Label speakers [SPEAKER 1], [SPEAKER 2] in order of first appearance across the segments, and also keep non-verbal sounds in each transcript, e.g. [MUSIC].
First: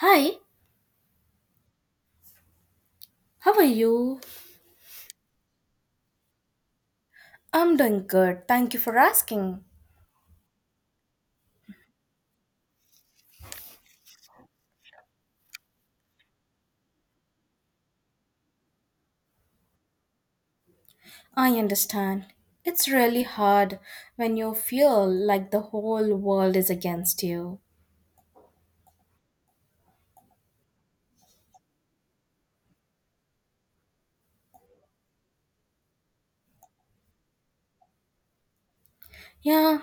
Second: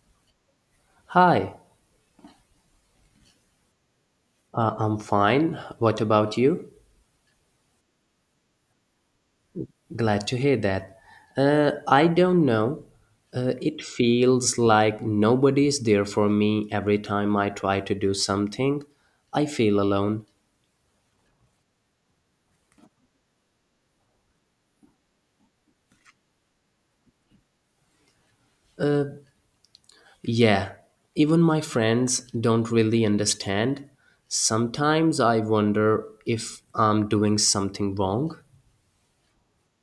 [SPEAKER 1] Hi,
[SPEAKER 2] Hi,
[SPEAKER 1] how are you?
[SPEAKER 2] I'm fine. What about you?
[SPEAKER 1] I'm doing good. Thank you for asking.
[SPEAKER 2] Glad to hear that. I don't know. It feels like nobody is there for me every time I try to do something. I feel alone.
[SPEAKER 1] I understand. It's really hard when you feel like the whole world is against you.
[SPEAKER 2] Yeah, even my friends don't really understand. Sometimes I wonder if I'm doing something wrong.
[SPEAKER 1] Yeah,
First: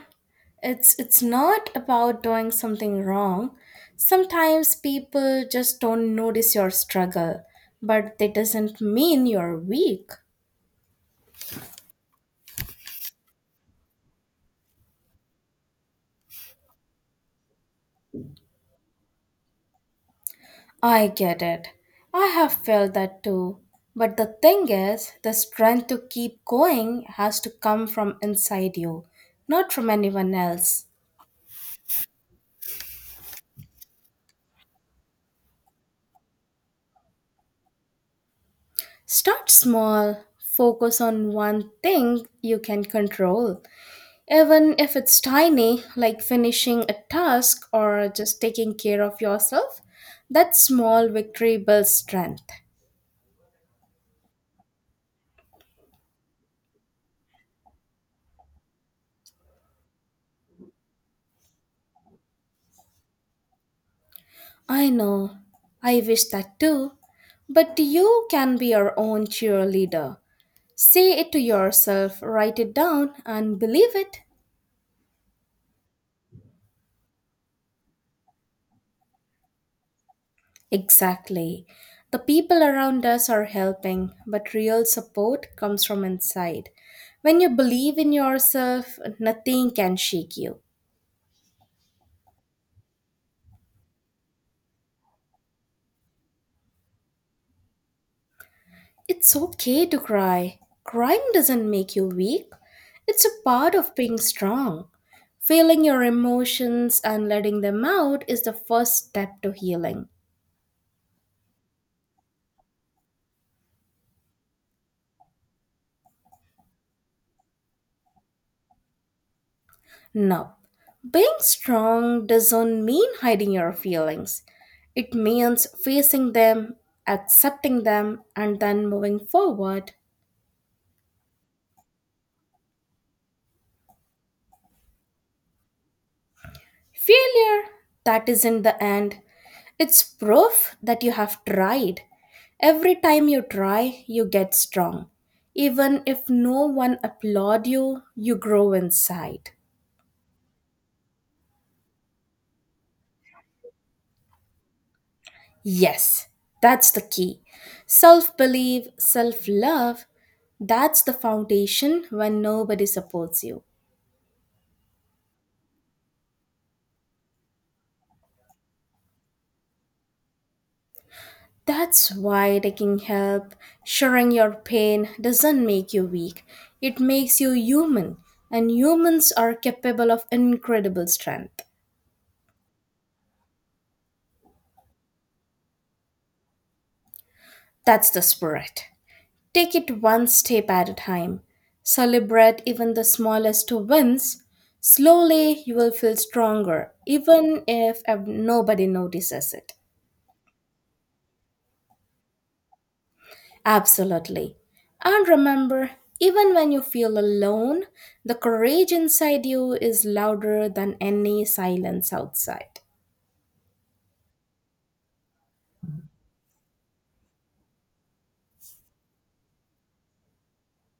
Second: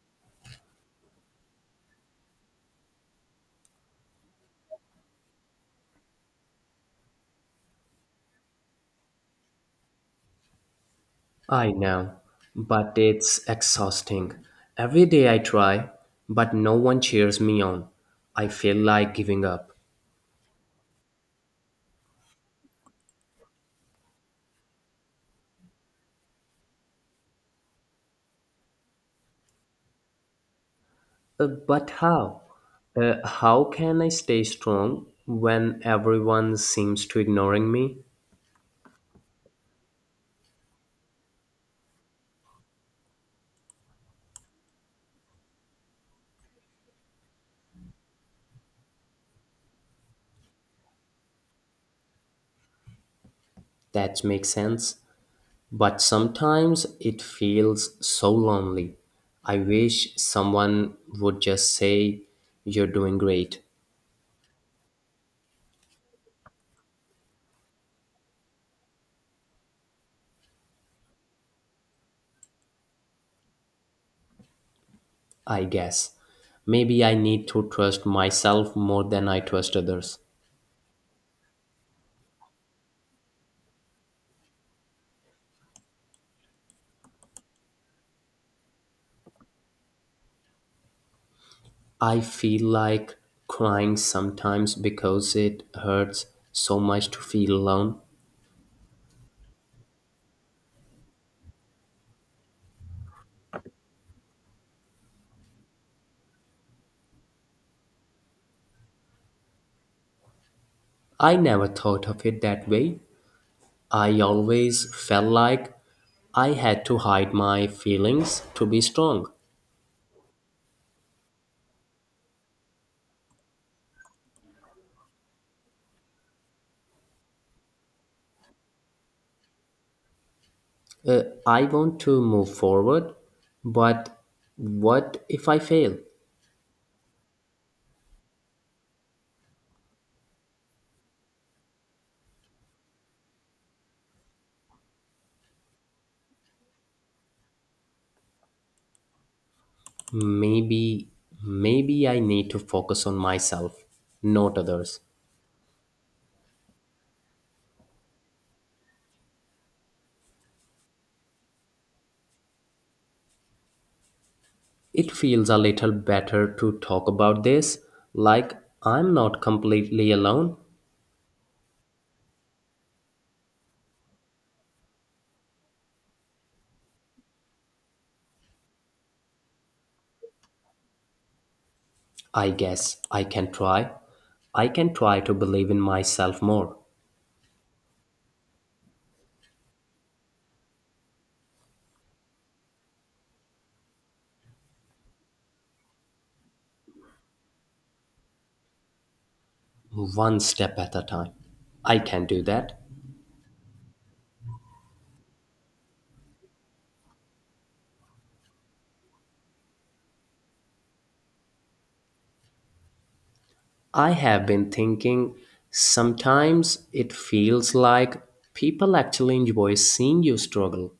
[SPEAKER 1] it's not about doing something wrong. Sometimes people just don't notice your struggle, but that doesn't mean you're weak.
[SPEAKER 2] I know, but it's exhausting. Every day I try, but no one cheers me on. I feel like giving up.
[SPEAKER 1] I get it. I have felt that too. But the thing is, the strength to keep going has to come from inside you, not from anyone else.
[SPEAKER 2] But how? How can I stay strong when everyone seems to ignoring me?
[SPEAKER 1] Start small, focus on one thing you can control, even if it's tiny, like finishing a task or just taking care of yourself. That small victory builds strength.
[SPEAKER 2] That makes sense. But sometimes it feels so lonely. I wish someone would just say, "You're doing great."
[SPEAKER 1] I know. I wish that too. But you can be your own cheerleader. Say it to yourself, write it down, and believe it.
[SPEAKER 2] I guess. Maybe I need to trust myself more than I trust others.
[SPEAKER 1] Exactly. The people around us are helping, but real support comes from inside. When you believe in yourself, nothing can shake you.
[SPEAKER 2] I feel like crying sometimes because it hurts so much to feel alone.
[SPEAKER 1] It's okay to cry. Crying doesn't make you weak, it's a part of being strong. Feeling your emotions and letting them out is the first step to healing.
[SPEAKER 2] I never thought of it that way. I always felt like I had to hide my feelings to be strong.
[SPEAKER 1] No, being strong doesn't mean hiding your feelings. It means facing them, accepting them, and then moving forward.
[SPEAKER 2] I want to move forward, but what if I fail?
[SPEAKER 1] Failure, that isn't the end. It's proof that you have tried. Every time you try, you get strong. Even if no one applaud you, you grow inside.
[SPEAKER 2] Maybe, maybe I need to focus on myself, not others.
[SPEAKER 1] Yes, that's the key. Self belief, self love, that's the foundation when nobody supports you.
[SPEAKER 2] It feels a little better to talk about this, like I'm not completely alone.
[SPEAKER 1] That's why taking help, sharing your pain doesn't make you weak. It makes you human, and humans are capable of incredible strength.
[SPEAKER 2] I guess I can try. I can try to believe in myself more,
[SPEAKER 1] That's the spirit. Take it one step at a time. Celebrate even the smallest wins. Slowly, you will feel stronger, even if nobody notices it.
[SPEAKER 2] one step at a time. I can do that.
[SPEAKER 1] Absolutely. And remember, even when you feel alone, the courage inside you is louder than any silence outside.
[SPEAKER 2] I have been thinking sometimes it feels like people actually enjoy seeing you struggle,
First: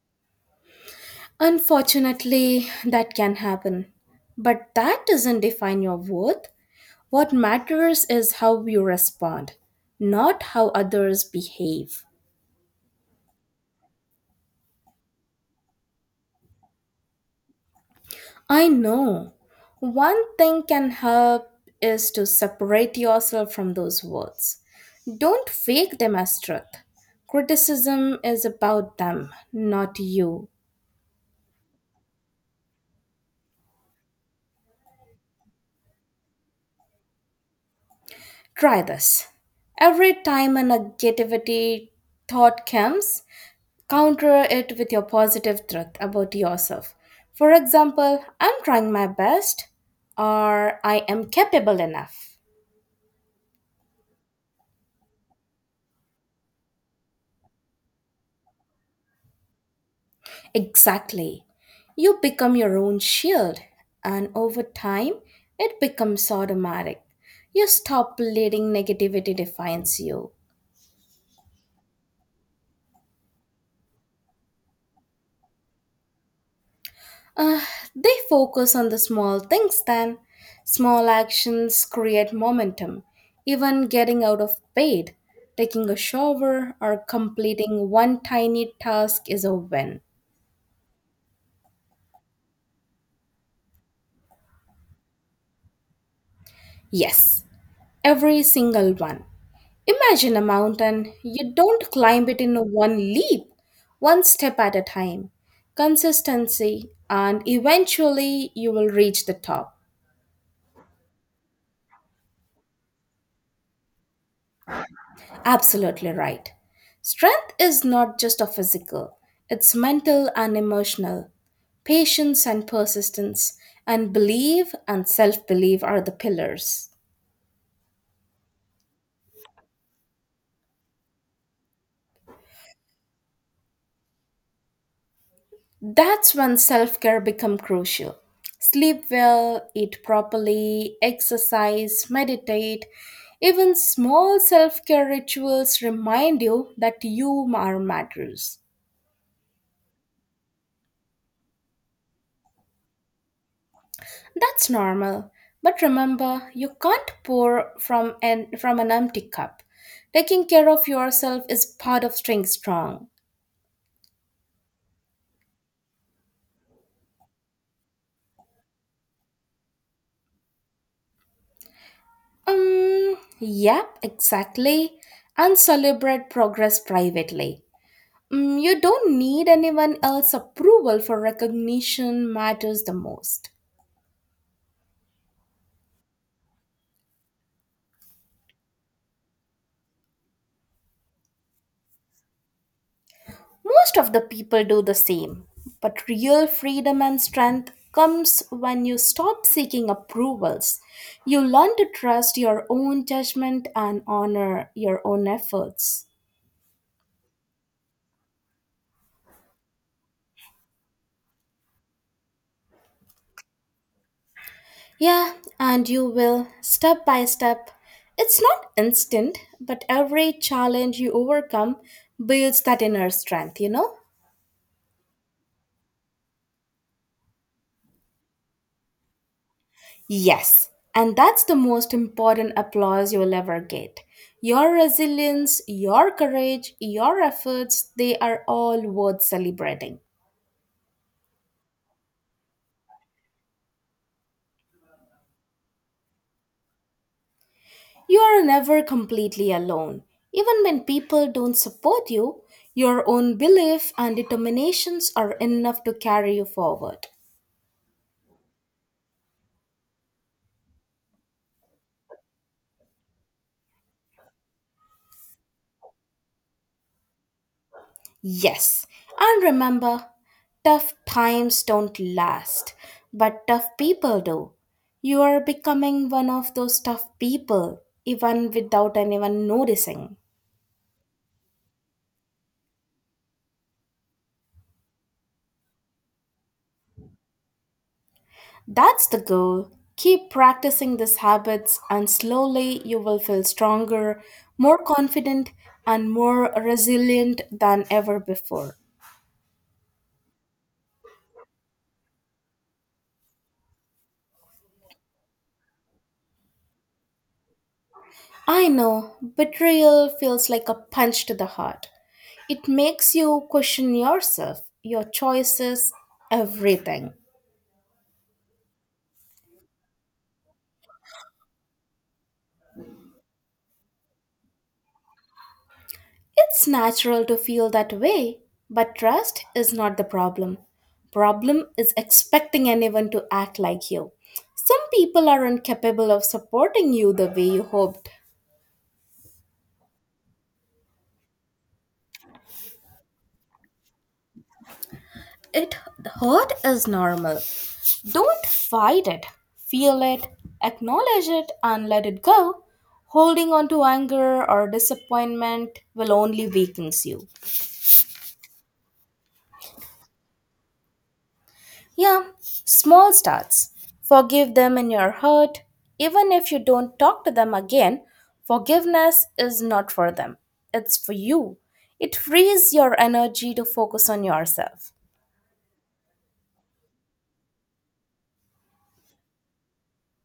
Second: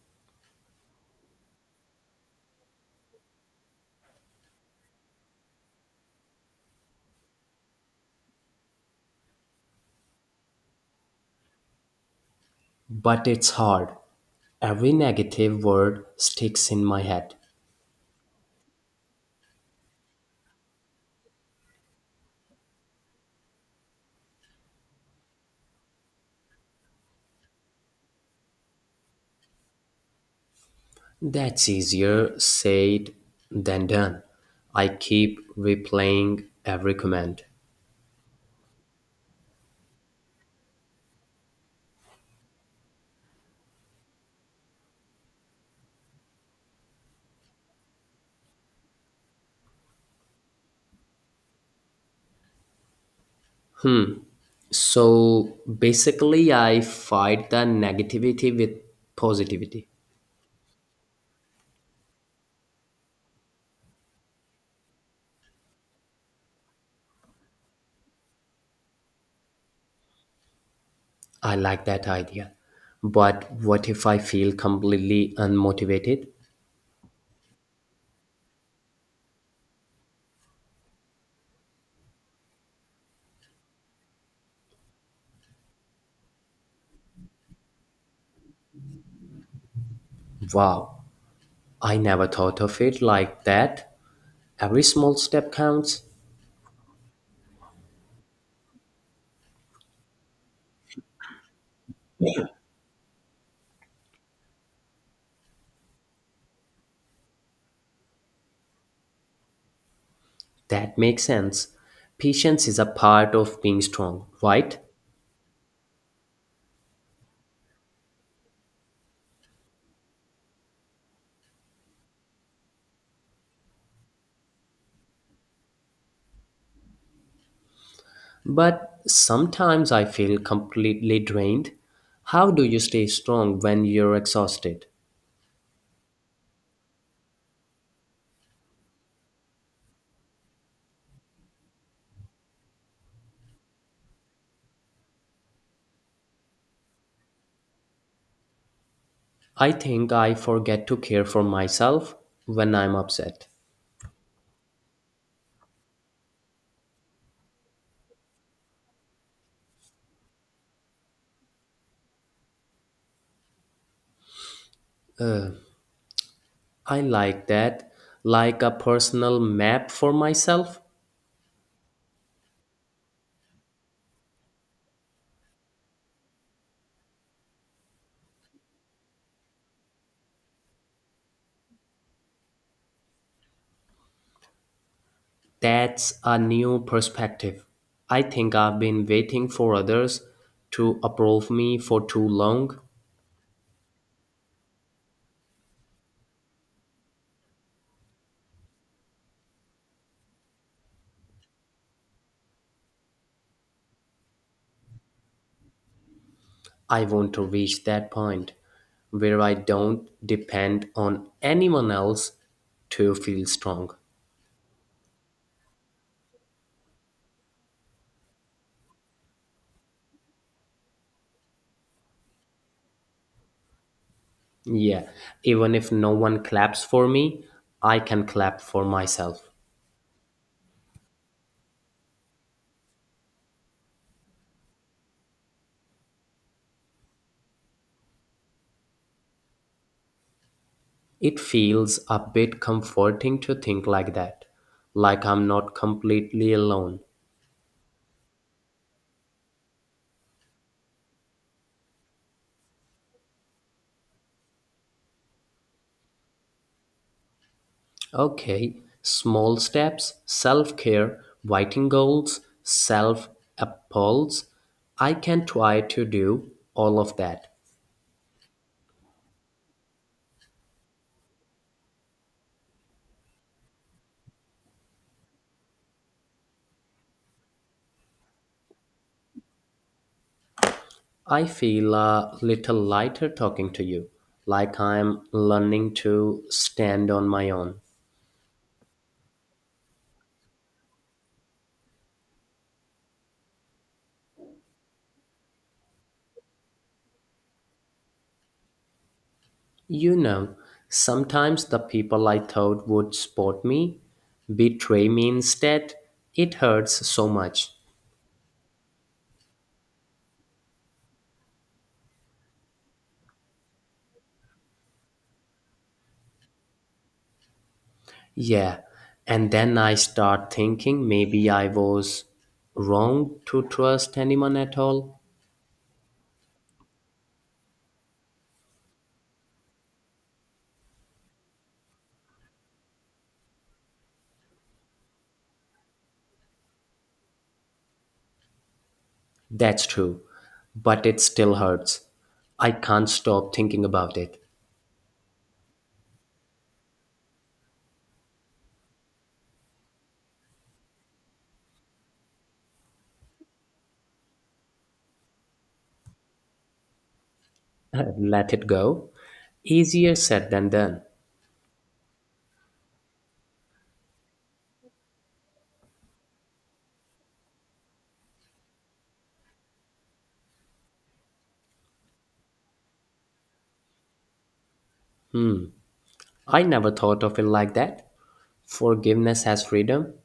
[SPEAKER 1] Unfortunately, that can happen. But that doesn't define your worth. What matters is how you respond, not how others behave.
[SPEAKER 2] but it's hard. Every negative word sticks in my head.
[SPEAKER 1] I know. One thing can help is to separate yourself from those words. Don't fake them as truth. Criticism is about them, not you.
[SPEAKER 2] That's easier said than done. I keep replaying every comment.
[SPEAKER 1] Try this. Every time a negativity thought comes, counter it with your positive truth about yourself. For example, I'm trying my best or I am capable enough.
[SPEAKER 2] Hmm. So basically, I fight the negativity with positivity.
[SPEAKER 1] Exactly. You become your own shield, and over time, it becomes automatic. You stop letting negativity define you.
[SPEAKER 2] I like that idea. But what if I feel completely unmotivated?
[SPEAKER 1] Uh, they focus on the small things then. Small actions create momentum. Even getting out of bed, taking a shower, or completing one tiny task is a win.
[SPEAKER 2] Wow, I never thought of it like that. Every small step counts.
[SPEAKER 1] Yes, every single one. Imagine a mountain. You don't climb it in one leap, one step at a time. Consistency, and eventually you will reach the top.
[SPEAKER 2] That makes sense. Patience is a part of being strong, right?
[SPEAKER 1] Absolutely right. Strength is not just a physical, it's mental and emotional. Patience and persistence, and belief and self belief are the pillars.
[SPEAKER 2] But sometimes I feel completely drained. How do you stay strong when you're exhausted?
[SPEAKER 1] That's when self care become crucial. Sleep well, eat properly, exercise, meditate. Even small self care rituals remind you that you are matters.
[SPEAKER 2] I think I forget to care for myself when I'm upset.
[SPEAKER 1] That's normal. But remember, you can't pour from an empty cup. Taking care of yourself is part of staying strong.
[SPEAKER 2] I like that, like a personal map for myself.
[SPEAKER 1] Yep, exactly. And celebrate progress privately. You don't need anyone else's approval for recognition matters the most.
[SPEAKER 2] That's a new perspective. I think I've been waiting for others to approve me for too long.
[SPEAKER 1] Most of the people do the same, but real freedom and strength comes when you stop seeking approvals. You learn to trust your own judgment and honor your own efforts.
[SPEAKER 2] I want to reach that point where I don't depend on anyone else to feel strong.
[SPEAKER 1] Yeah, and you will, step by step. It's not instant, but every challenge you overcome builds that inner strength, you know?
[SPEAKER 2] Yeah, even if no one claps for me, I can clap for myself.
[SPEAKER 1] Yes, and that's the most important applause you'll ever get. Your resilience, your courage, your efforts, they are all worth celebrating.
[SPEAKER 2] It feels a bit comforting to think like that, like I'm not completely alone.
[SPEAKER 1] You are never completely alone. Even when people don't support you, your own belief and determinations are enough to carry you forward.
[SPEAKER 2] Okay, small steps, self care, writing goals, self appalls. I can try to do all of that.
[SPEAKER 1] Yes, and remember, tough times don't last, but tough people do. You are becoming one of those tough people, even without anyone noticing.
[SPEAKER 2] I feel a little lighter talking to you, like I'm learning to stand on my own.
[SPEAKER 1] That's the goal. Keep practicing these habits, and slowly you will feel stronger, more confident, and more resilient than ever before.
[SPEAKER 2] You know sometimes the people I thought would support me betray me instead. It hurts so much.
[SPEAKER 1] I know, betrayal feels like a punch to the heart. It makes you question yourself, your choices, everything.
[SPEAKER 2] Yeah, and then I start thinking maybe I was wrong to trust anyone at all.
[SPEAKER 1] It's natural to feel that way, but trust is not the problem. Problem is expecting anyone to act like you. Some people aren't capable of supporting you the way you hoped.
[SPEAKER 2] That's true, but it still hurts. I can't stop thinking about it.
[SPEAKER 1] It hurt is normal, don't fight it. Feel it, acknowledge it, and let it go. Holding on to anger or disappointment will only weaken you.
[SPEAKER 2] [LAUGHS] Let it go. Easier said than done.
[SPEAKER 1] Yeah, small starts. Forgive them in your heart. Even if you don't talk to them again, forgiveness is not for them, it's for you. It frees your energy to focus on yourself.
[SPEAKER 2] I never thought of it like that. Forgiveness has freedom.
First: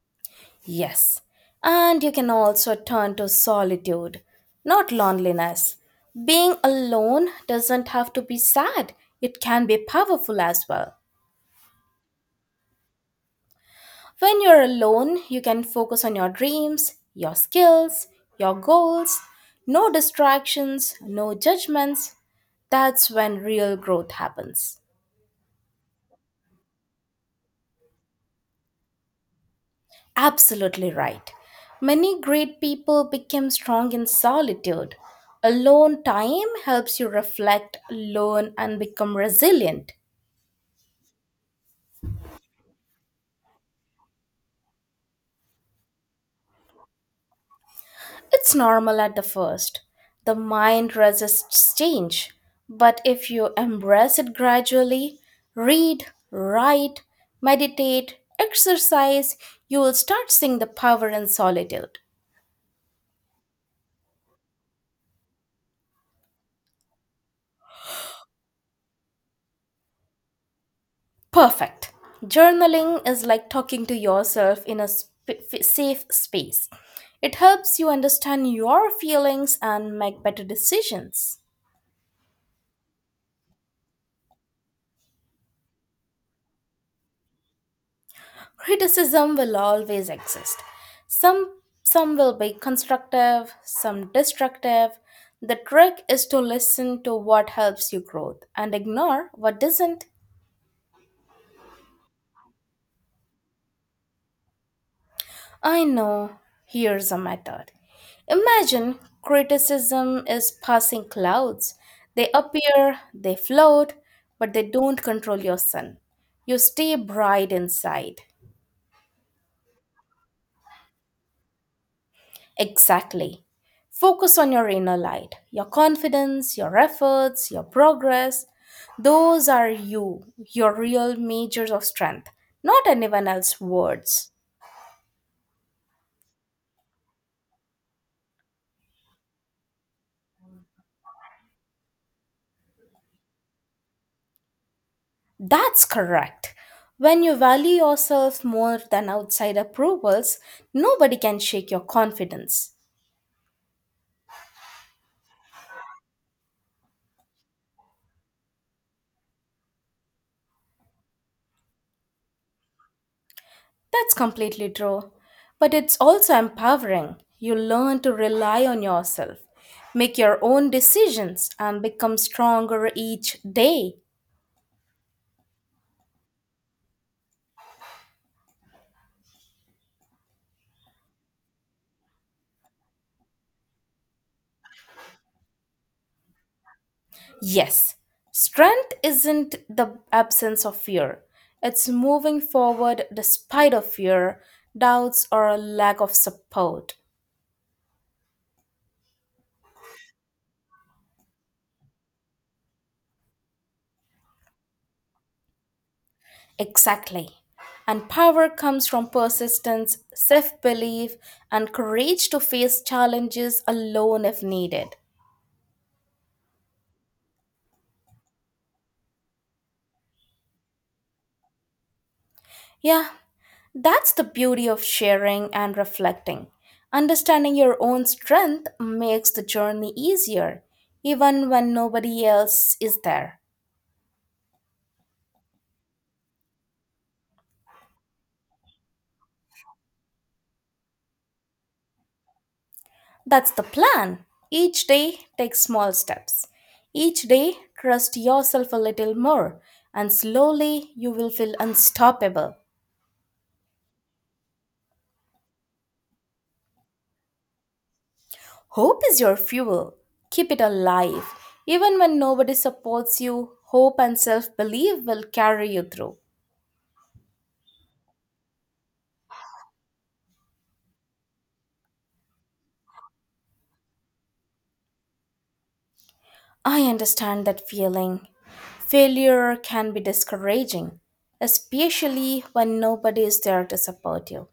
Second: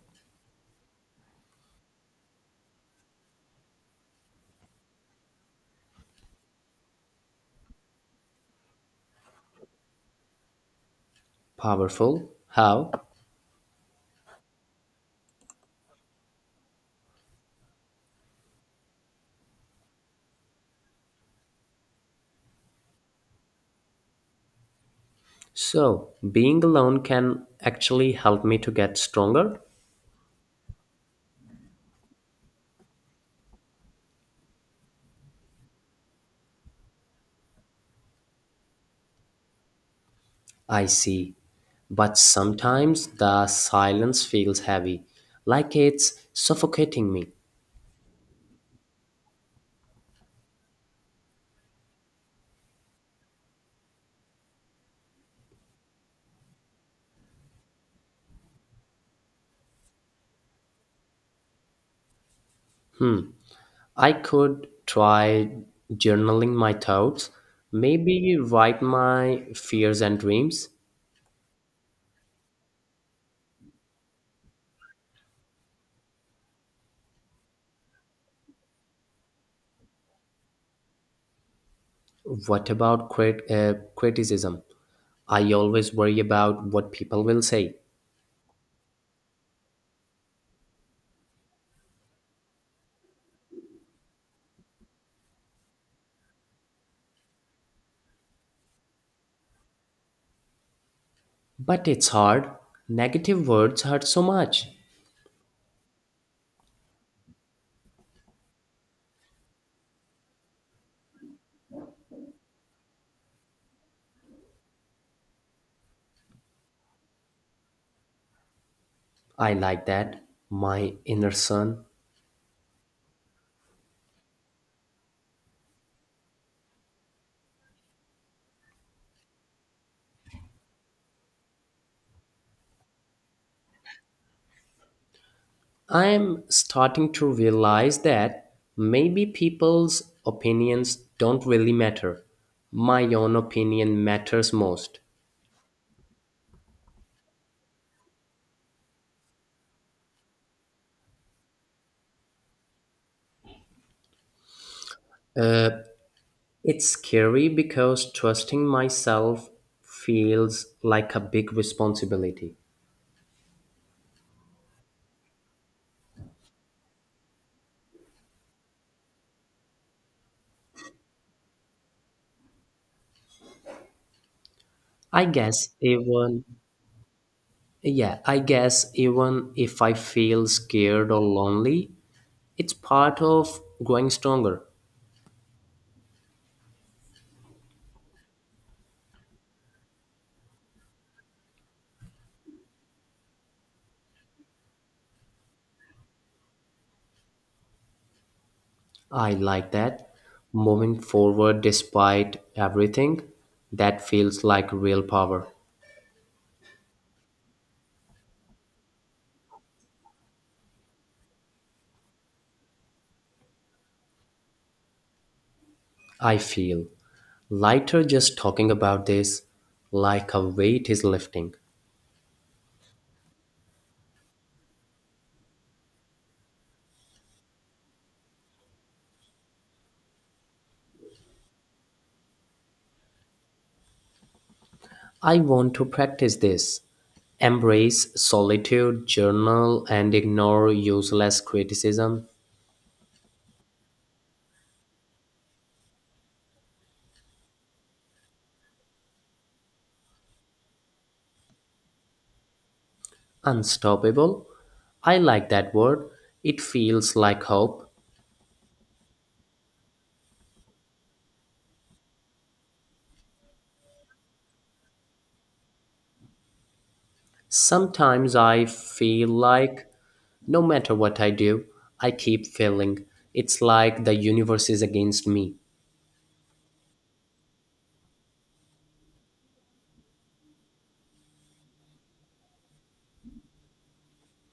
[SPEAKER 1] Yes, and you can also turn to solitude, not loneliness. Being alone doesn't have to be sad, it can be powerful as well.
[SPEAKER 2] Powerful. How?
[SPEAKER 1] When you're alone, you can focus on your dreams, your skills, your goals. No distractions, no judgments. That's when real growth happens.
[SPEAKER 2] So, being alone can actually help me to get stronger?
[SPEAKER 1] Absolutely right. Many great people became strong in solitude. Alone time helps you reflect, learn, and become resilient.
[SPEAKER 2] I see. But sometimes the silence feels heavy, like it's suffocating me.
[SPEAKER 1] It's normal at the first. The mind resists change. But if you embrace it gradually, read, write, meditate, exercise, you will start seeing the power in solitude.
[SPEAKER 2] I could try journaling my thoughts, maybe write my fears and dreams.
[SPEAKER 1] Perfect. Journaling is like talking to yourself in a safe space. It helps you understand your feelings and make better decisions.
[SPEAKER 2] What about criticism? I always worry about what people will say.
[SPEAKER 1] Criticism will always exist. Some some will be constructive, some destructive. The trick is to listen to what helps you growth and ignore what doesn't.
[SPEAKER 2] But it's hard. Negative words hurt so much.
[SPEAKER 1] I know. Here's a method. Imagine criticism is passing clouds. They appear, they float, but they don't control your sun. You stay bright inside.
[SPEAKER 2] I like that. My inner son.
[SPEAKER 1] Exactly. Focus on your inner light, your confidence, your efforts, your progress. Those are you, your real measures of strength, not anyone else's words.
[SPEAKER 2] I'm starting to realize that maybe people's opinions don't really matter. My own opinion matters most.
[SPEAKER 1] That's correct. When you value yourself more than outside approvals, nobody can shake your confidence.
[SPEAKER 2] It's scary because trusting myself feels like a big responsibility.
[SPEAKER 1] That's completely true. But it's also empowering. You learn to rely on yourself, make your own decisions, and become stronger each day.
[SPEAKER 2] I guess even. Yeah, I guess even if I feel scared or lonely, it's part of growing stronger.
[SPEAKER 1] Yes, strength isn't the absence of fear. It's moving forward despite of fear, doubts, or a lack of support.
[SPEAKER 2] I like that. Moving forward despite everything, that feels like real power.
[SPEAKER 1] Exactly. And power comes from persistence, self belief, and courage to face challenges alone if needed.
[SPEAKER 2] I feel lighter just talking about this, like a weight is lifting.
[SPEAKER 1] Yeah, that's the beauty of sharing and reflecting. Understanding your own strength makes the journey easier, even when nobody else is there.
[SPEAKER 2] I want to practice this. Embrace solitude, journal, and ignore useless criticism.
[SPEAKER 1] That's the plan. Each day, take small steps. Each day, trust yourself a little more, and slowly you will feel unstoppable.
[SPEAKER 2] Unstoppable. I like that word. It feels like hope.
[SPEAKER 1] Hope is your fuel. Keep it alive. Even when nobody supports you, hope and self belief will carry you through.
[SPEAKER 2] Sometimes I feel like no matter what I do, I keep failing. It's like the universe is against me.
[SPEAKER 1] I understand that feeling. Failure can be discouraging, especially when nobody is there to support you.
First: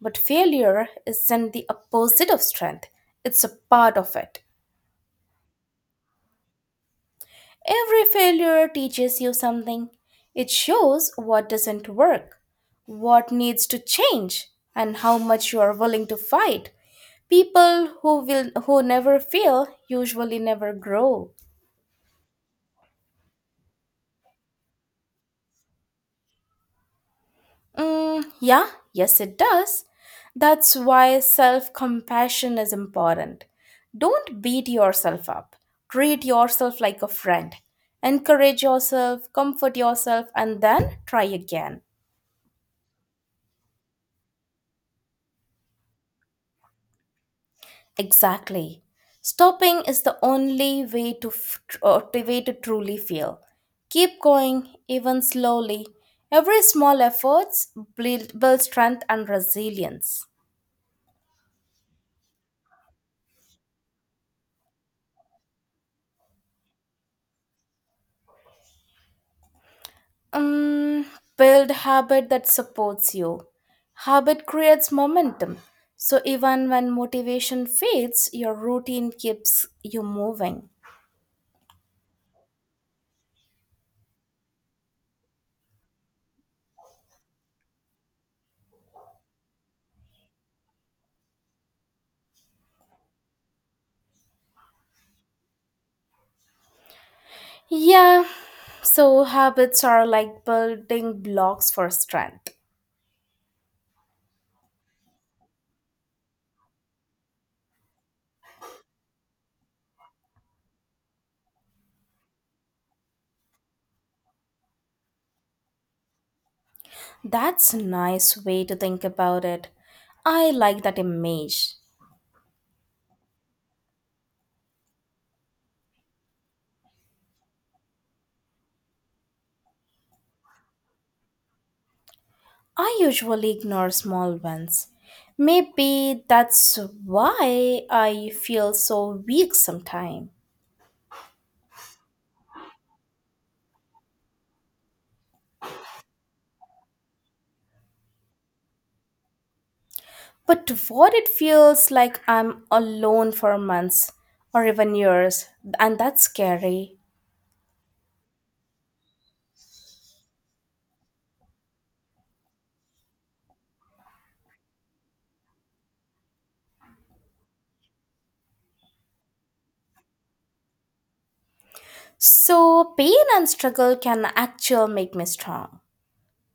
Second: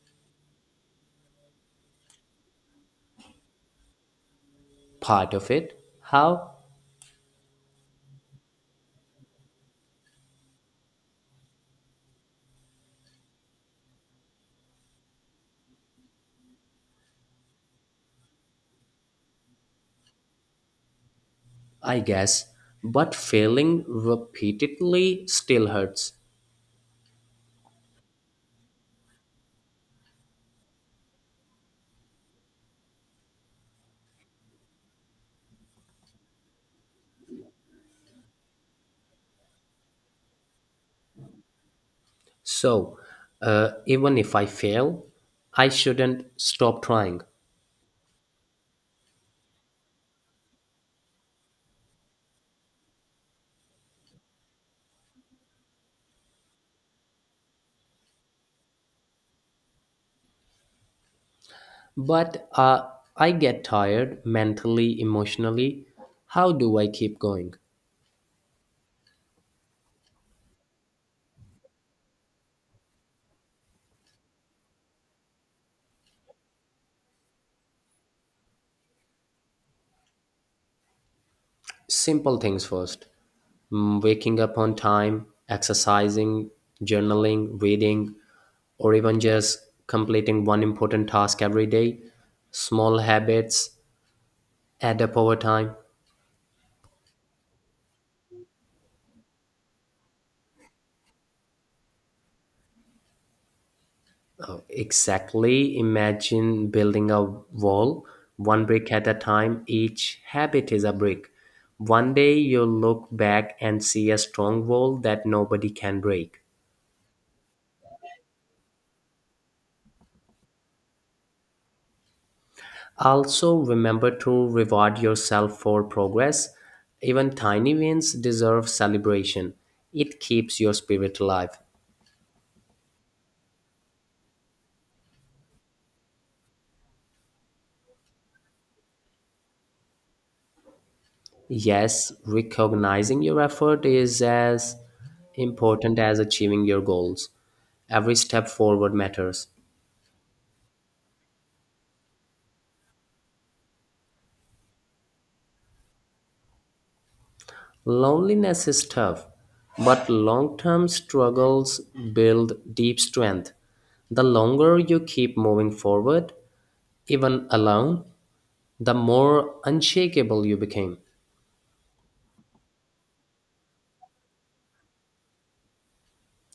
[SPEAKER 1] But failure isn't the opposite of strength, it's a part of it.
[SPEAKER 2] Part of it. How?
[SPEAKER 1] Every failure teaches you something. It shows what doesn't work, what needs to change, and how much you are willing to fight. People who never fail usually never grow.
[SPEAKER 2] I guess. But failing repeatedly still hurts.
[SPEAKER 1] Mm, yeah, yes, it does. That's why self compassion is important. Don't beat yourself up. Treat yourself like a friend. Encourage yourself, comfort yourself, and then try again.
[SPEAKER 2] So, even if I fail, I shouldn't stop trying.
[SPEAKER 1] Exactly. Stopping is the only way to, f- tr- to- way to truly feel. Keep going, even slowly. Every small efforts build strength and resilience.
[SPEAKER 2] But I get tired mentally, emotionally. How do I keep going?
[SPEAKER 1] Um, build habit that supports you. Habit creates momentum. So even when motivation fades, your routine keeps you moving.
[SPEAKER 2] Simple things first. Mm, waking up on time, exercising, journaling, reading, or even just completing one important task every day. Small habits add up over time.
[SPEAKER 1] Yeah. So habits are like building blocks for strength.
[SPEAKER 2] Exactly. Imagine building a wall one brick at a time. Each habit is a brick. One day you'll look back and see a strong wall that nobody can break.
[SPEAKER 1] That's a nice way to think about it. I like that image.
[SPEAKER 2] Also, remember to reward yourself for progress. Even tiny wins deserve celebration. It keeps your spirit alive.
[SPEAKER 1] I usually ignore small ones. Maybe that's why I feel so weak sometimes.
[SPEAKER 2] Yes, recognizing your effort is as important as achieving your goals. Every step forward matters.
[SPEAKER 1] But what it feels like I'm alone for months or even years, and that's scary.
[SPEAKER 2] Loneliness is tough, but long term struggles build deep strength. The longer you keep moving forward, even alone, the more unshakable you became.
[SPEAKER 1] So, pain and struggle can actually make me strong.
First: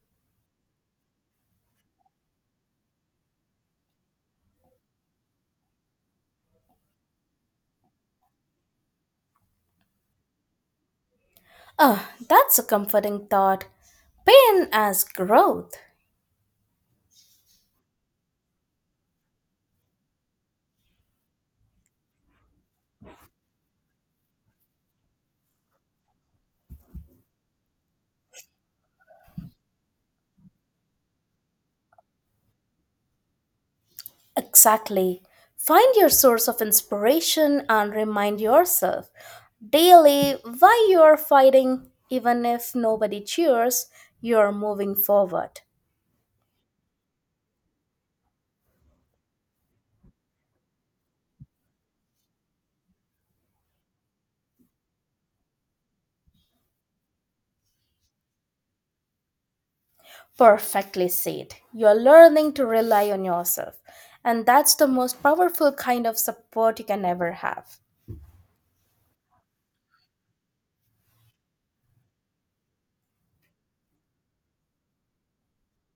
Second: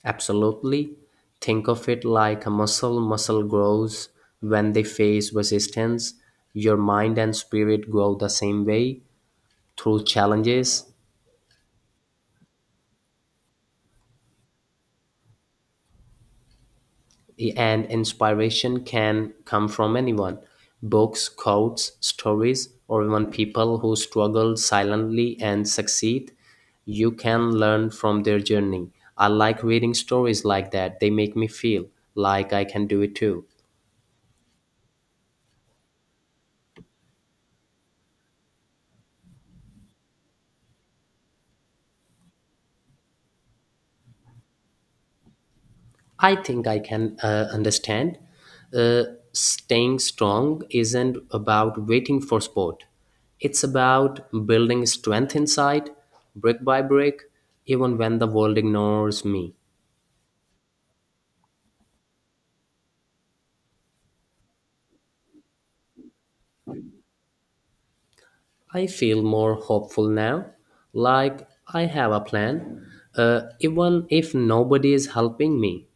[SPEAKER 2] Absolutely. Think of it like a muscle. Muscle grows when they face resistance. Your mind and spirit grow the same way through challenges.
[SPEAKER 1] Oh, that's a comforting thought. Pain as growth.
[SPEAKER 2] And inspiration can come from anyone books, quotes, stories, or even people who struggle silently and succeed. You can learn from their journey. I like reading stories like that, they make me feel like I can do it too.
[SPEAKER 1] Exactly. Find your source of inspiration and remind yourself daily why you are fighting, even if nobody cheers, you are moving forward.
[SPEAKER 2] I think I can understand. Uh, Staying strong isn't about waiting for sport. It's about building strength inside, brick by brick, even when the world ignores me.
[SPEAKER 1] Perfectly said. You are learning to rely on yourself, and that's the most powerful kind of support you can ever have.
[SPEAKER 2] I feel more hopeful now, like I have a plan, even if nobody is helping me.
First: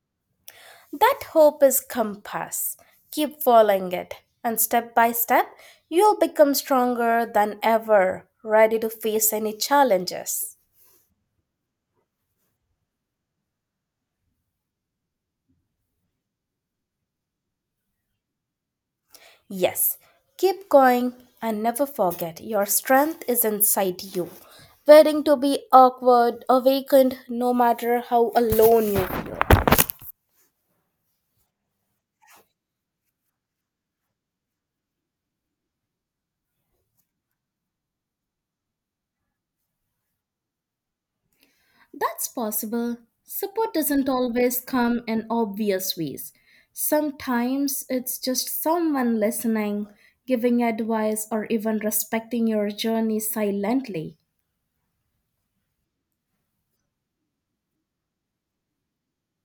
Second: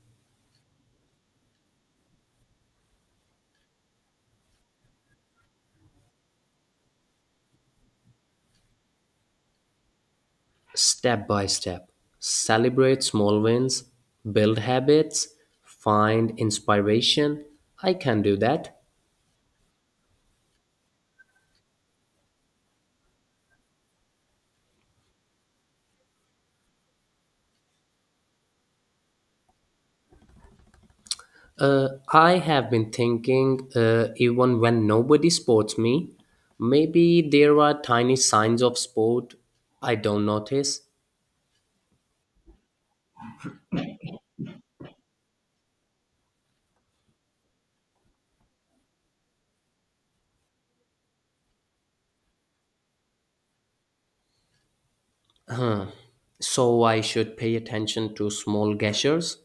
[SPEAKER 1] That hope is compass. Keep following it, and step by step, you'll become stronger than ever, ready to face any challenges.
[SPEAKER 2] Step by step, celebrate small wins, build habits, find inspiration. I can do that.
[SPEAKER 1] Yes, keep going and never forget your strength is inside you, waiting to be awakened, no matter how alone you feel.
[SPEAKER 2] I have been thinking, even when nobody supports me, maybe there are tiny signs of support. I don't notice,
[SPEAKER 1] That's possible. Support doesn't always come in obvious ways. Sometimes it's just someone listening, giving advice, or even respecting your journey silently.
[SPEAKER 2] so I should pay attention to small gestures.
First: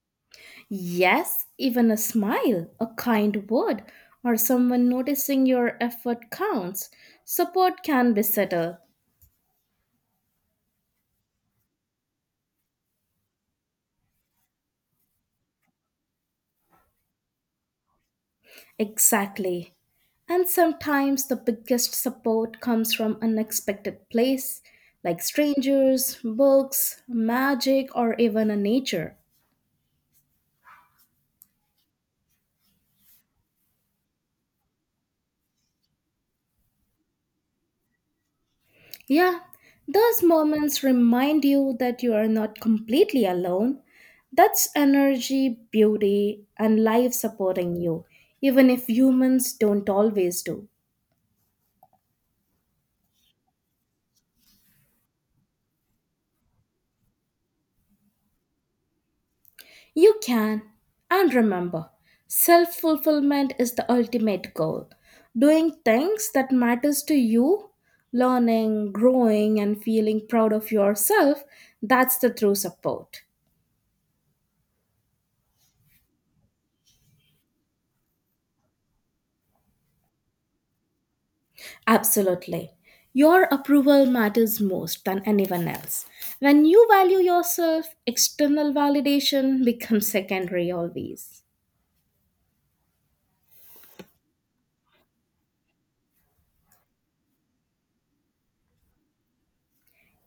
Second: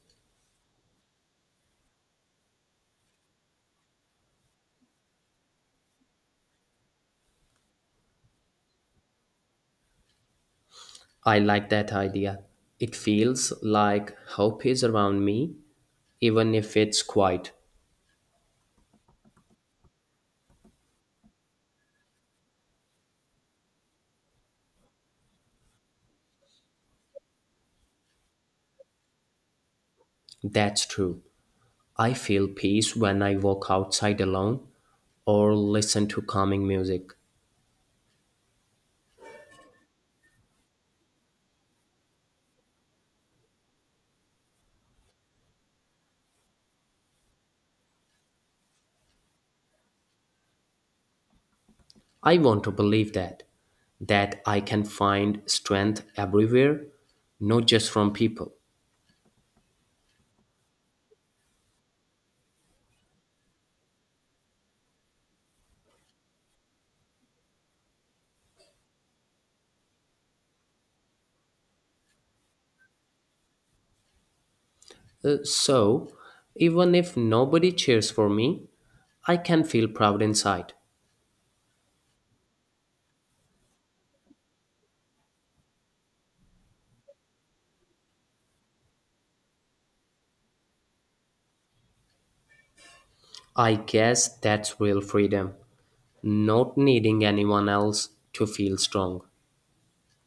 [SPEAKER 1] Yes, even a smile, a kind word, or someone noticing your effort counts. Support can be subtle.
[SPEAKER 2] I like that idea. It feels like hope is around me, even if it's quiet.
[SPEAKER 1] Exactly. And sometimes the biggest support comes from unexpected place, like strangers, books, magic, or even a nature.
[SPEAKER 2] That's true. I feel peace when I walk outside alone or listen to calming music.
[SPEAKER 1] Yeah, those moments remind you that you are not completely alone. That's energy, beauty, and life supporting you, even if humans don't always do.
[SPEAKER 2] I want to believe that, that I can find strength everywhere, not just from people.
[SPEAKER 1] You can. And remember, self fulfillment is the ultimate goal. Doing things that matters to you, learning, growing, and feeling proud of yourself, that's the true support.
[SPEAKER 2] So, even if nobody cheers for me, I can feel proud inside.
[SPEAKER 1] Absolutely. Your approval matters most than anyone else. When you value yourself, external validation [LAUGHS] becomes secondary always.
[SPEAKER 2] I guess that's real freedom. Not needing anyone else to feel strong.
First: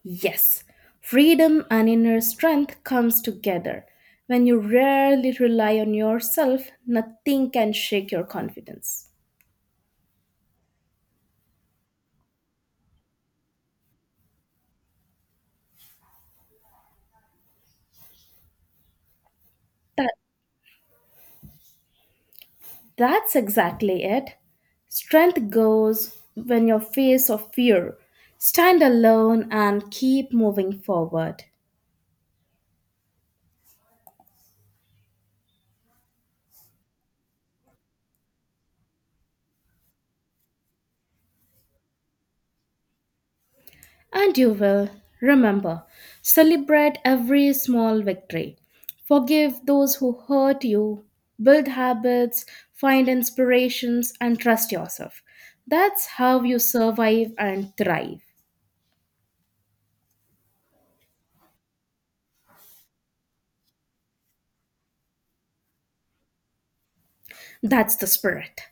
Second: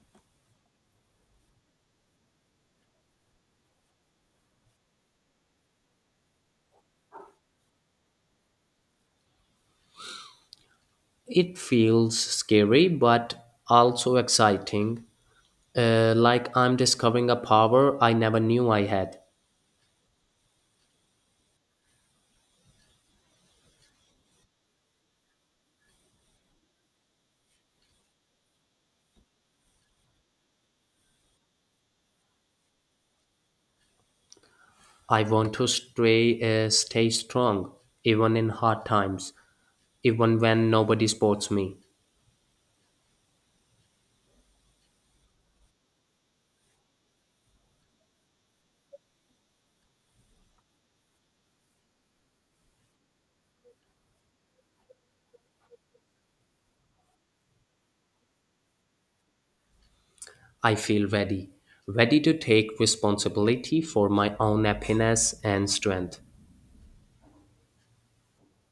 [SPEAKER 1] Yes, freedom and inner strength comes together. When you rarely rely on yourself, nothing can shake your confidence.
[SPEAKER 2] It feels scary but also exciting, like I'm discovering a power I never knew I had.
[SPEAKER 1] That that's exactly it. Strength goes when your face of fear. Stand alone and keep moving forward.
[SPEAKER 2] I want to stay strong, even in hard times, even when nobody supports me.
[SPEAKER 1] And you will. Remember, celebrate every small victory. Forgive those who hurt you, build habits, find inspirations, and trust yourself. That's how you survive and thrive.
[SPEAKER 2] I feel ready, ready to take responsibility for my own happiness and strength.
[SPEAKER 1] That's the spirit.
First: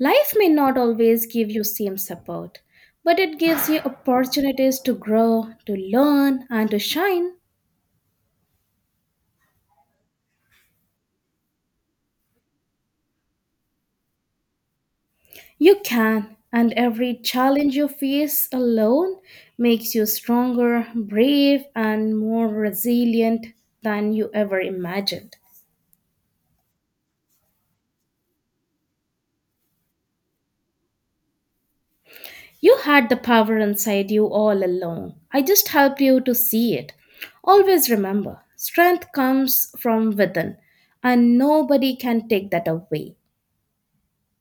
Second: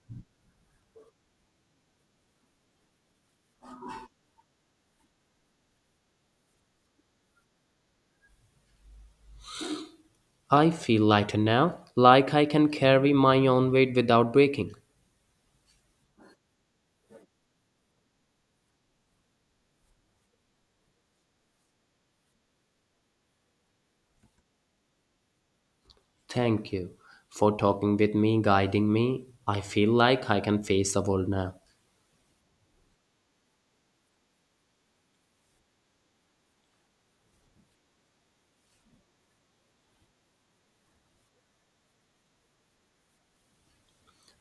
[SPEAKER 1] Life may not always give you same support, but it gives you opportunities to grow, to learn, and to shine.
[SPEAKER 2] I feel lighter now, like I can carry my own weight without breaking.
[SPEAKER 1] You can, and every challenge you face alone makes you stronger, brave, and more resilient than you ever imagined.
[SPEAKER 2] Thank you for talking with me, guiding me. I feel like I can face the world now.
[SPEAKER 1] You had the power inside you all along. I just help you to see it. Always remember, strength comes from within, and nobody can take that away.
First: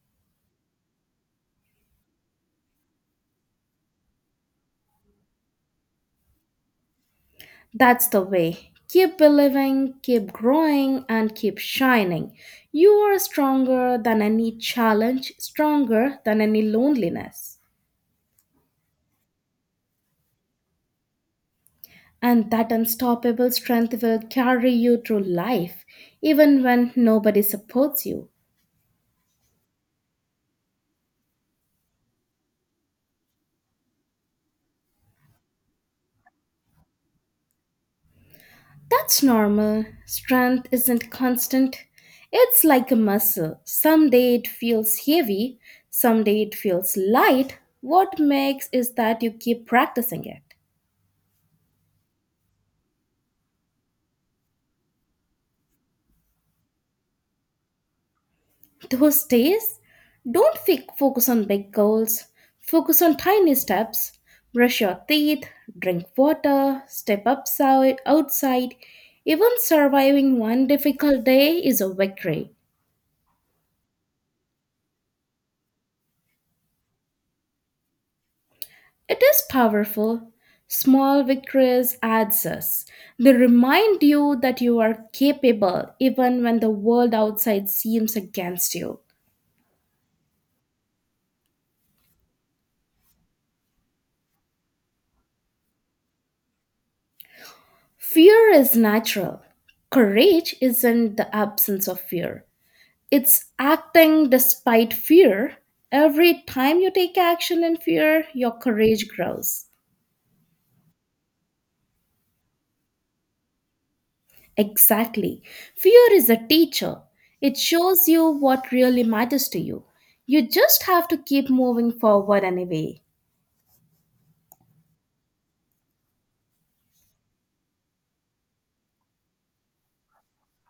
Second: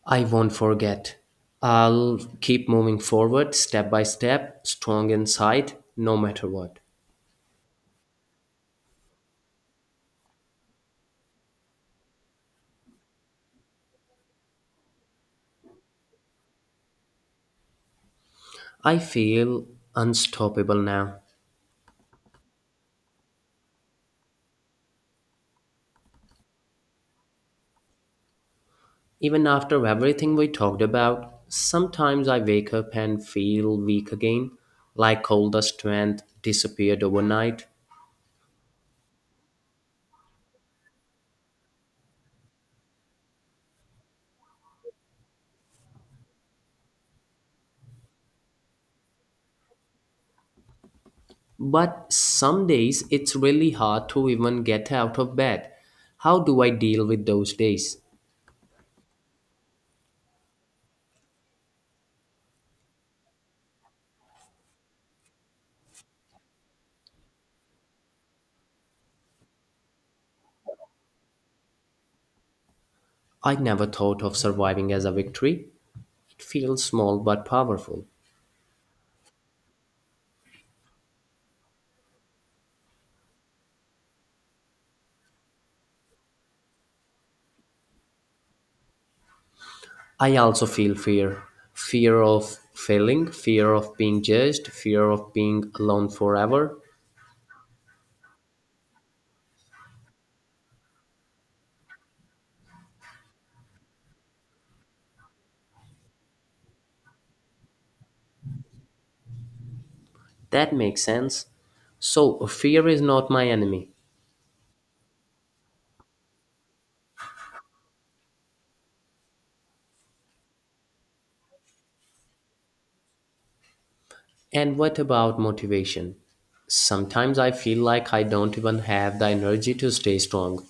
[SPEAKER 2] I won't forget. I'll keep moving forward, step by step, strong inside, no matter what.
[SPEAKER 1] That's the way. Keep believing, keep growing, and keep shining. You are stronger than any challenge, stronger than any loneliness.
[SPEAKER 2] I feel unstoppable now.
[SPEAKER 1] And that unstoppable strength will carry you through life, even when nobody supports you.
[SPEAKER 2] Even after everything we talked about, sometimes I wake up and feel weak again, like all the strength disappeared overnight.
[SPEAKER 1] That's normal. Strength isn't constant. It's like a muscle. Someday it feels heavy, someday it feels light. What makes is that you keep practicing it.
[SPEAKER 2] But some days it's really hard to even get out of bed. How do I deal with those days?
[SPEAKER 1] Those days, don't focus on big goals. Focus on tiny steps. Brush your teeth, drink water, step upside, outside. Even surviving one difficult day is a victory.
[SPEAKER 2] I never thought of surviving as a victory. It feels small but powerful.
[SPEAKER 1] It is powerful. Small victories adds us. They remind you that you are capable even when the world outside seems against you.
[SPEAKER 2] I also feel fear fear of failing, fear of being judged, fear of being alone forever.
[SPEAKER 1] Fear is natural. Courage is in the absence of fear. It's acting despite fear. Every time you take action in fear, your courage grows.
[SPEAKER 2] That makes sense. So, fear is not my enemy.
[SPEAKER 1] Exactly. Fear is a teacher, it shows you what really matters to you. You just have to keep moving forward anyway.
[SPEAKER 2] And what about motivation? Sometimes I feel like I don't even have the energy to stay strong.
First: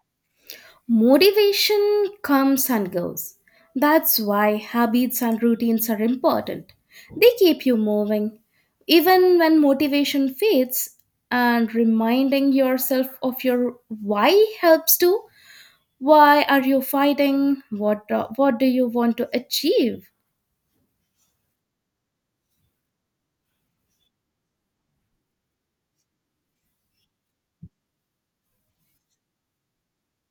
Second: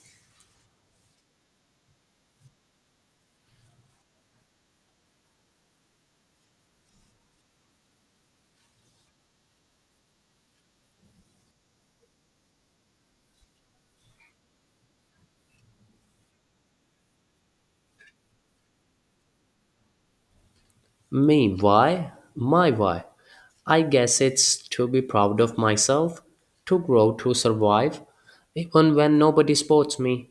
[SPEAKER 1] Motivation comes and goes. That's why habits and routines are important. They keep you moving. Even when motivation fades, and reminding yourself of your why helps too. Why are you fighting? What do you want to achieve?
[SPEAKER 2] Me, why? My, why? I guess it's to be proud of myself, to grow, to survive, even when nobody supports me.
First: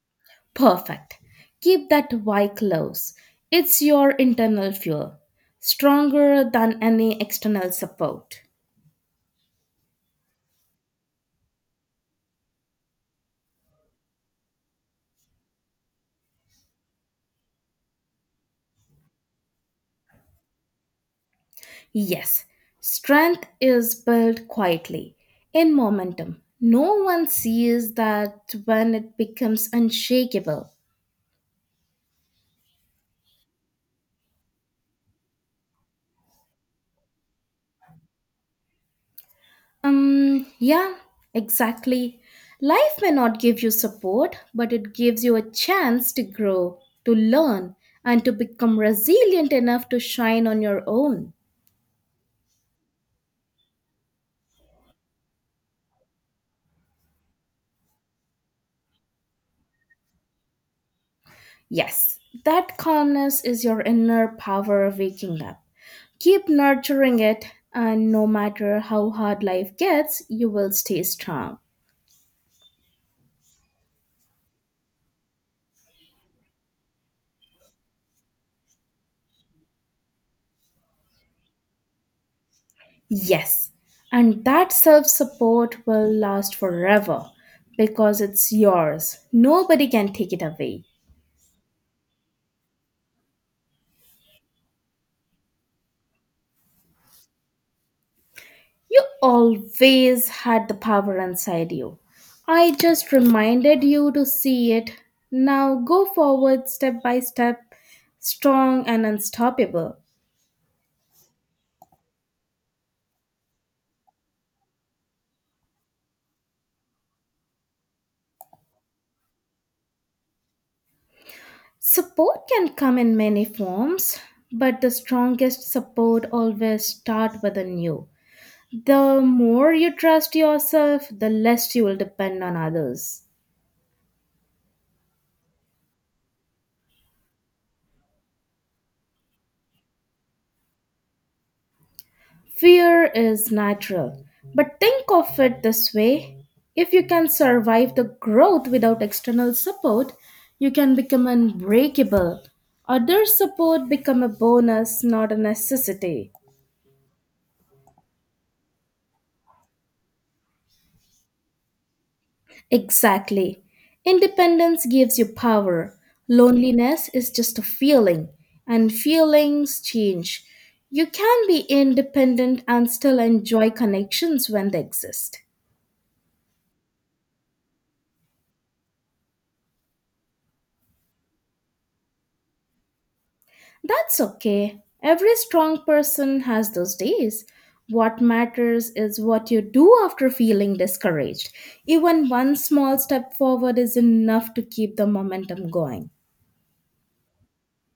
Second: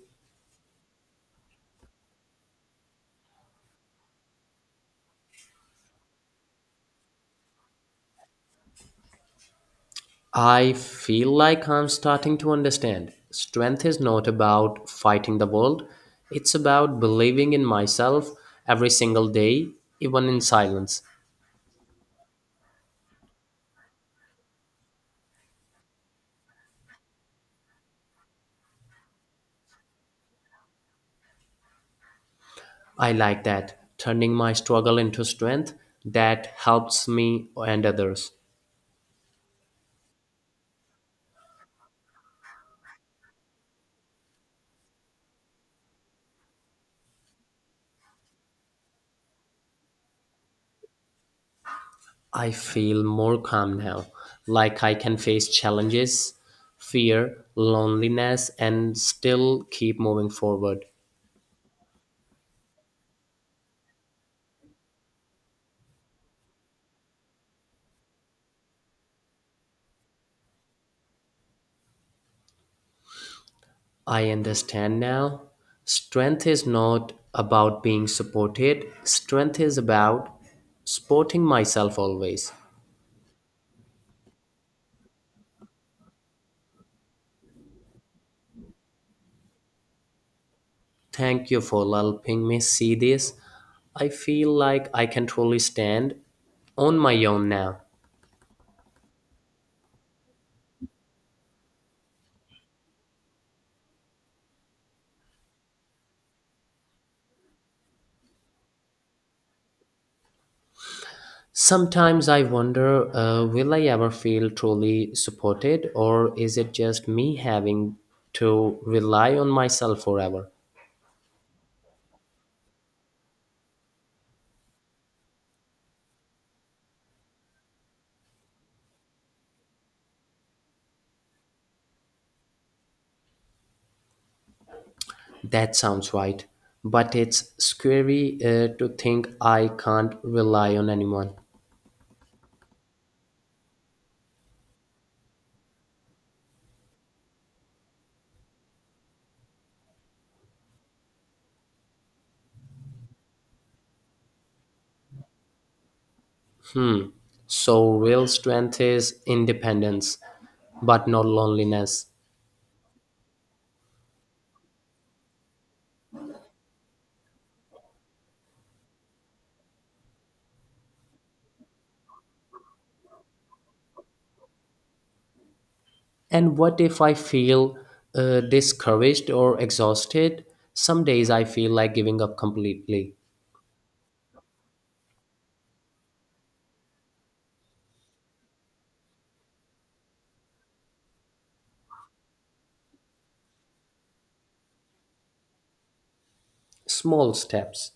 [SPEAKER 1] Perfect. Keep that why close. It's your internal fuel, stronger than any external support.
[SPEAKER 2] I feel like I'm starting to understand. Strength is not about fighting the world, it's about believing in myself every single day, even in silence.
[SPEAKER 1] Yes, strength is built quietly in momentum. No one sees that when it becomes unshakable.
[SPEAKER 2] I like that, turning my struggle into strength that helps me and others.
[SPEAKER 1] Yeah, exactly. Life may not give you support, but it gives you a chance to grow, to learn, and to become resilient enough to shine on your own.
[SPEAKER 2] I feel more calm now, like I can face challenges, fear, loneliness, and still keep moving forward.
[SPEAKER 1] Yes, that calmness is your inner power waking up. Keep nurturing it, and no matter how hard life gets, you will stay strong.
[SPEAKER 2] I understand now. Strength is not about being supported, strength is about supporting myself always.
[SPEAKER 1] Yes, and that self support will last forever because it's yours. Nobody can take it away.
[SPEAKER 2] Thank you for helping me see this. I feel like I can truly stand on my own now.
[SPEAKER 1] You always had the power inside you. I just reminded you to see it. Now go forward step by step, strong and unstoppable.
[SPEAKER 2] Sometimes I wonder will I ever feel truly supported, or is it just me having to rely on myself forever?
[SPEAKER 1] Support can come in many forms, but the strongest support always starts within you. The more you trust yourself, the less you will depend on others.
[SPEAKER 2] That sounds right, but it's scary to think I can't rely on anyone.
[SPEAKER 1] Fear is natural, but think of it this way if you can survive the growth without external support, you can become unbreakable. Other support become a bonus, not a necessity.
[SPEAKER 2] Hmm. So, real strength is independence, but not loneliness.
[SPEAKER 1] Exactly. Independence gives you power. Loneliness is just a feeling, and feelings change. You can be independent and still enjoy connections when they exist.
[SPEAKER 2] And what if I feel discouraged or exhausted? Some days I feel like giving up completely.
[SPEAKER 1] That's okay. Every strong person has those days. What matters is what you do after feeling discouraged. Even one small step forward is enough to keep the momentum going.
[SPEAKER 2] Small steps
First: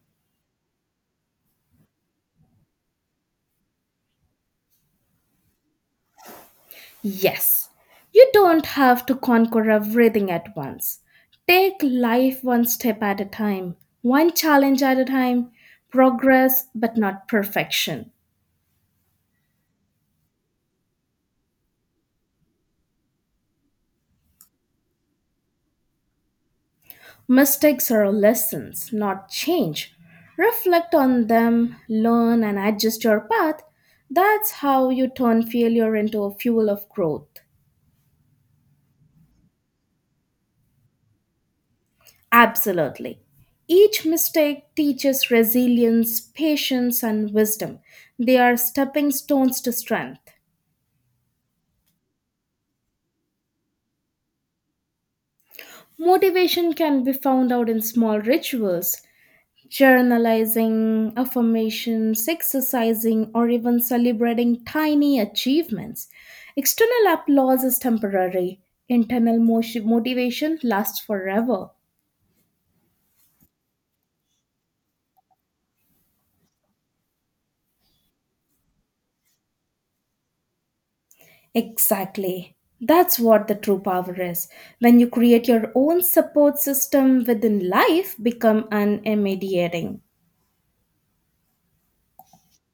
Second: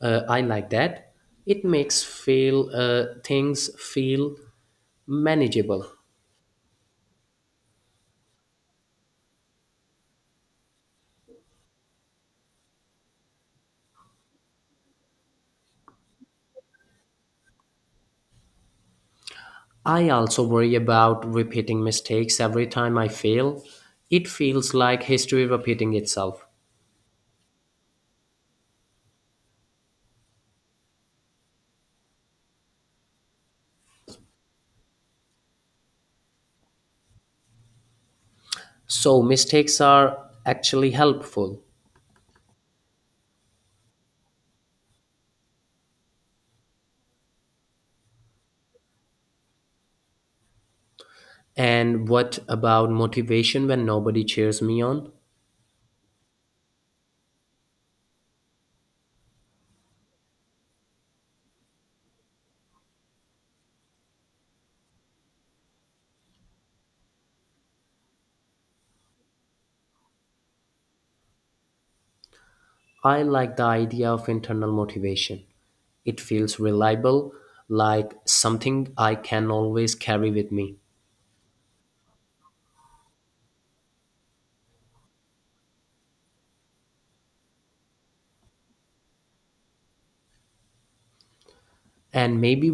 [SPEAKER 2] I like that. It makes feel things feel manageable.
[SPEAKER 1] Yes, you don't have to conquer everything at once. Take life one step at a time, one challenge at a time, progress but not perfection.
[SPEAKER 2] I also worry about repeating mistakes every time I fail. It feels like history repeating itself.
[SPEAKER 1] Mistakes are lessons, not change. Reflect on them, learn, and adjust your path. That's how you turn failure into a fuel of growth.
[SPEAKER 2] So mistakes are actually helpful.
[SPEAKER 1] Absolutely. Each mistake teaches resilience, patience, and wisdom. They are stepping stones to strength.
[SPEAKER 2] And what about motivation when nobody cheers me on?
[SPEAKER 1] Motivation can be found out in small rituals, journalizing, affirmations, exercising, or even celebrating tiny achievements. External applause is temporary, internal motivation lasts forever.
[SPEAKER 2] I like the idea of internal motivation. It feels reliable, like something I can always carry with me.
[SPEAKER 1] Exactly. That's what the true power is. When you create your own support system within life, become unmediating.
[SPEAKER 2] And maybe